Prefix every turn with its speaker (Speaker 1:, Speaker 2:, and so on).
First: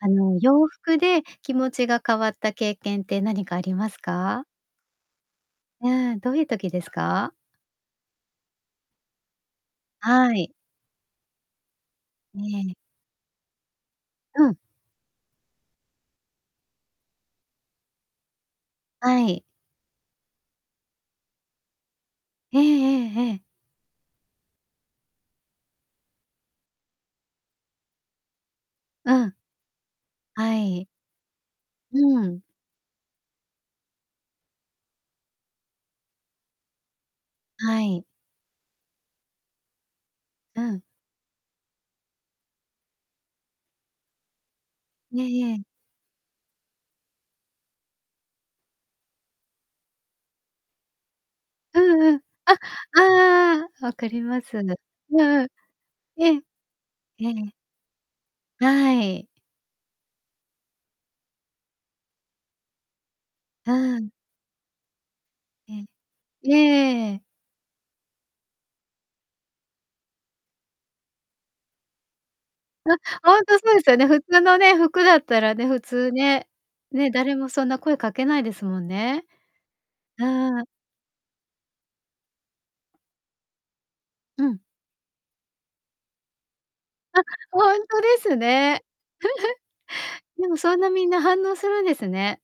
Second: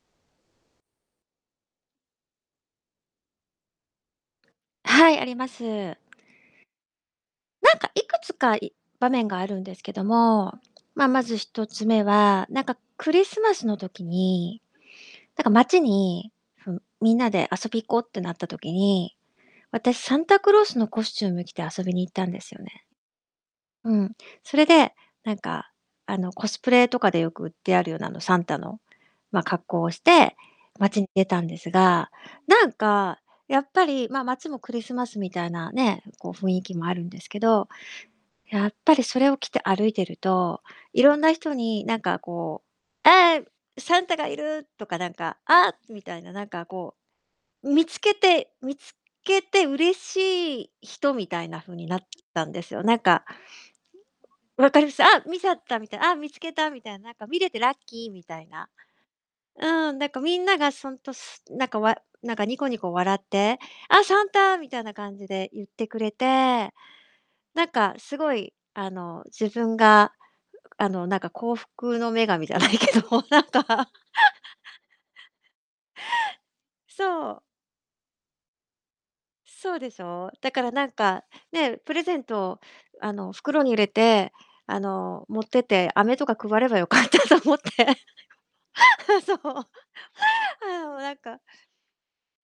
Speaker 1: あの、洋服で気持ちが変わった経験って何かありますか？
Speaker 2: はい、ありま
Speaker 1: う
Speaker 2: す。
Speaker 1: ん、どういう時ですか？
Speaker 2: なんか、いくつかい場面があるんですけど
Speaker 1: はい。
Speaker 2: も、まあ、まず1つ目
Speaker 1: え
Speaker 2: は、なん
Speaker 1: え。
Speaker 2: かクリスマスの時
Speaker 1: うん。
Speaker 2: になんか街に、ふみんなで遊び行こうってなった時に、
Speaker 1: はい。
Speaker 2: 私サンタクロースのコスチューム着て遊びに行ったんです
Speaker 1: ええ
Speaker 2: よね。
Speaker 1: ええええ。
Speaker 2: うん。それでなんかあの、コスプレとかでよく売ってあるような、あの、サンタの、
Speaker 1: うん。
Speaker 2: ま、格好をして
Speaker 1: はい。
Speaker 2: 街に出たんです
Speaker 1: う
Speaker 2: が、
Speaker 1: ん。
Speaker 2: なんかやっぱり、まあ、街もクリスマスみたいなね、こう雰囲気もあるんですけど、
Speaker 1: はい。
Speaker 2: やっぱりそれを着て歩いてる
Speaker 1: う
Speaker 2: と
Speaker 1: ん。
Speaker 2: いろんな人に何かこう「あ、ええ、サンタがいる！」とかなん
Speaker 1: え
Speaker 2: か
Speaker 1: えええ。
Speaker 2: 「あ！」みたいななんか、こう、見つけて見つけて嬉しい人みたいな風
Speaker 1: う
Speaker 2: になっ
Speaker 1: んうん。
Speaker 2: たん
Speaker 1: あ、
Speaker 2: ですよ。なんか、
Speaker 1: ああ、分かります。
Speaker 2: う
Speaker 1: うん
Speaker 2: わ
Speaker 1: う
Speaker 2: かります？あ、見ち
Speaker 1: ん。
Speaker 2: ゃったみたい、あ、
Speaker 1: え
Speaker 2: 見
Speaker 1: え。
Speaker 2: つけたみたいな、なんか
Speaker 1: えええ
Speaker 2: 見れ
Speaker 1: え。
Speaker 2: てラッキーみたいな。
Speaker 1: はい。
Speaker 2: うん、なんかみんながそんとすん、なんかわなんかニコニコ笑って
Speaker 1: う
Speaker 2: 「あ、
Speaker 1: ん。
Speaker 2: サンタ！」みたいな感じで言っ
Speaker 1: え
Speaker 2: てくれ
Speaker 1: え。
Speaker 2: て。
Speaker 1: ええ。
Speaker 2: なんかすごい、あの、自分が、うあの、なんか幸福の女神じゃない
Speaker 1: あ、
Speaker 2: けど、
Speaker 1: ほ
Speaker 2: な
Speaker 1: ん
Speaker 2: ん
Speaker 1: とそうで
Speaker 2: か
Speaker 1: すよね。普通のね、服だった らね、普通ね、ね、
Speaker 2: そ
Speaker 1: 誰
Speaker 2: う。
Speaker 1: もそんな声かけないですもんね。
Speaker 2: そうでしょう？だか
Speaker 1: ああ。
Speaker 2: らなんかね、プレゼントを、あの、袋に入れて、
Speaker 1: うん。
Speaker 2: あの、持ってて飴とか配ればよかった
Speaker 1: あ、
Speaker 2: と思っ
Speaker 1: ほ
Speaker 2: て。
Speaker 1: んとですね。
Speaker 2: あ、そう。あ
Speaker 1: でもそん
Speaker 2: あ、
Speaker 1: な
Speaker 2: もう
Speaker 1: みん
Speaker 2: なん
Speaker 1: な
Speaker 2: か
Speaker 1: 反応するんですね。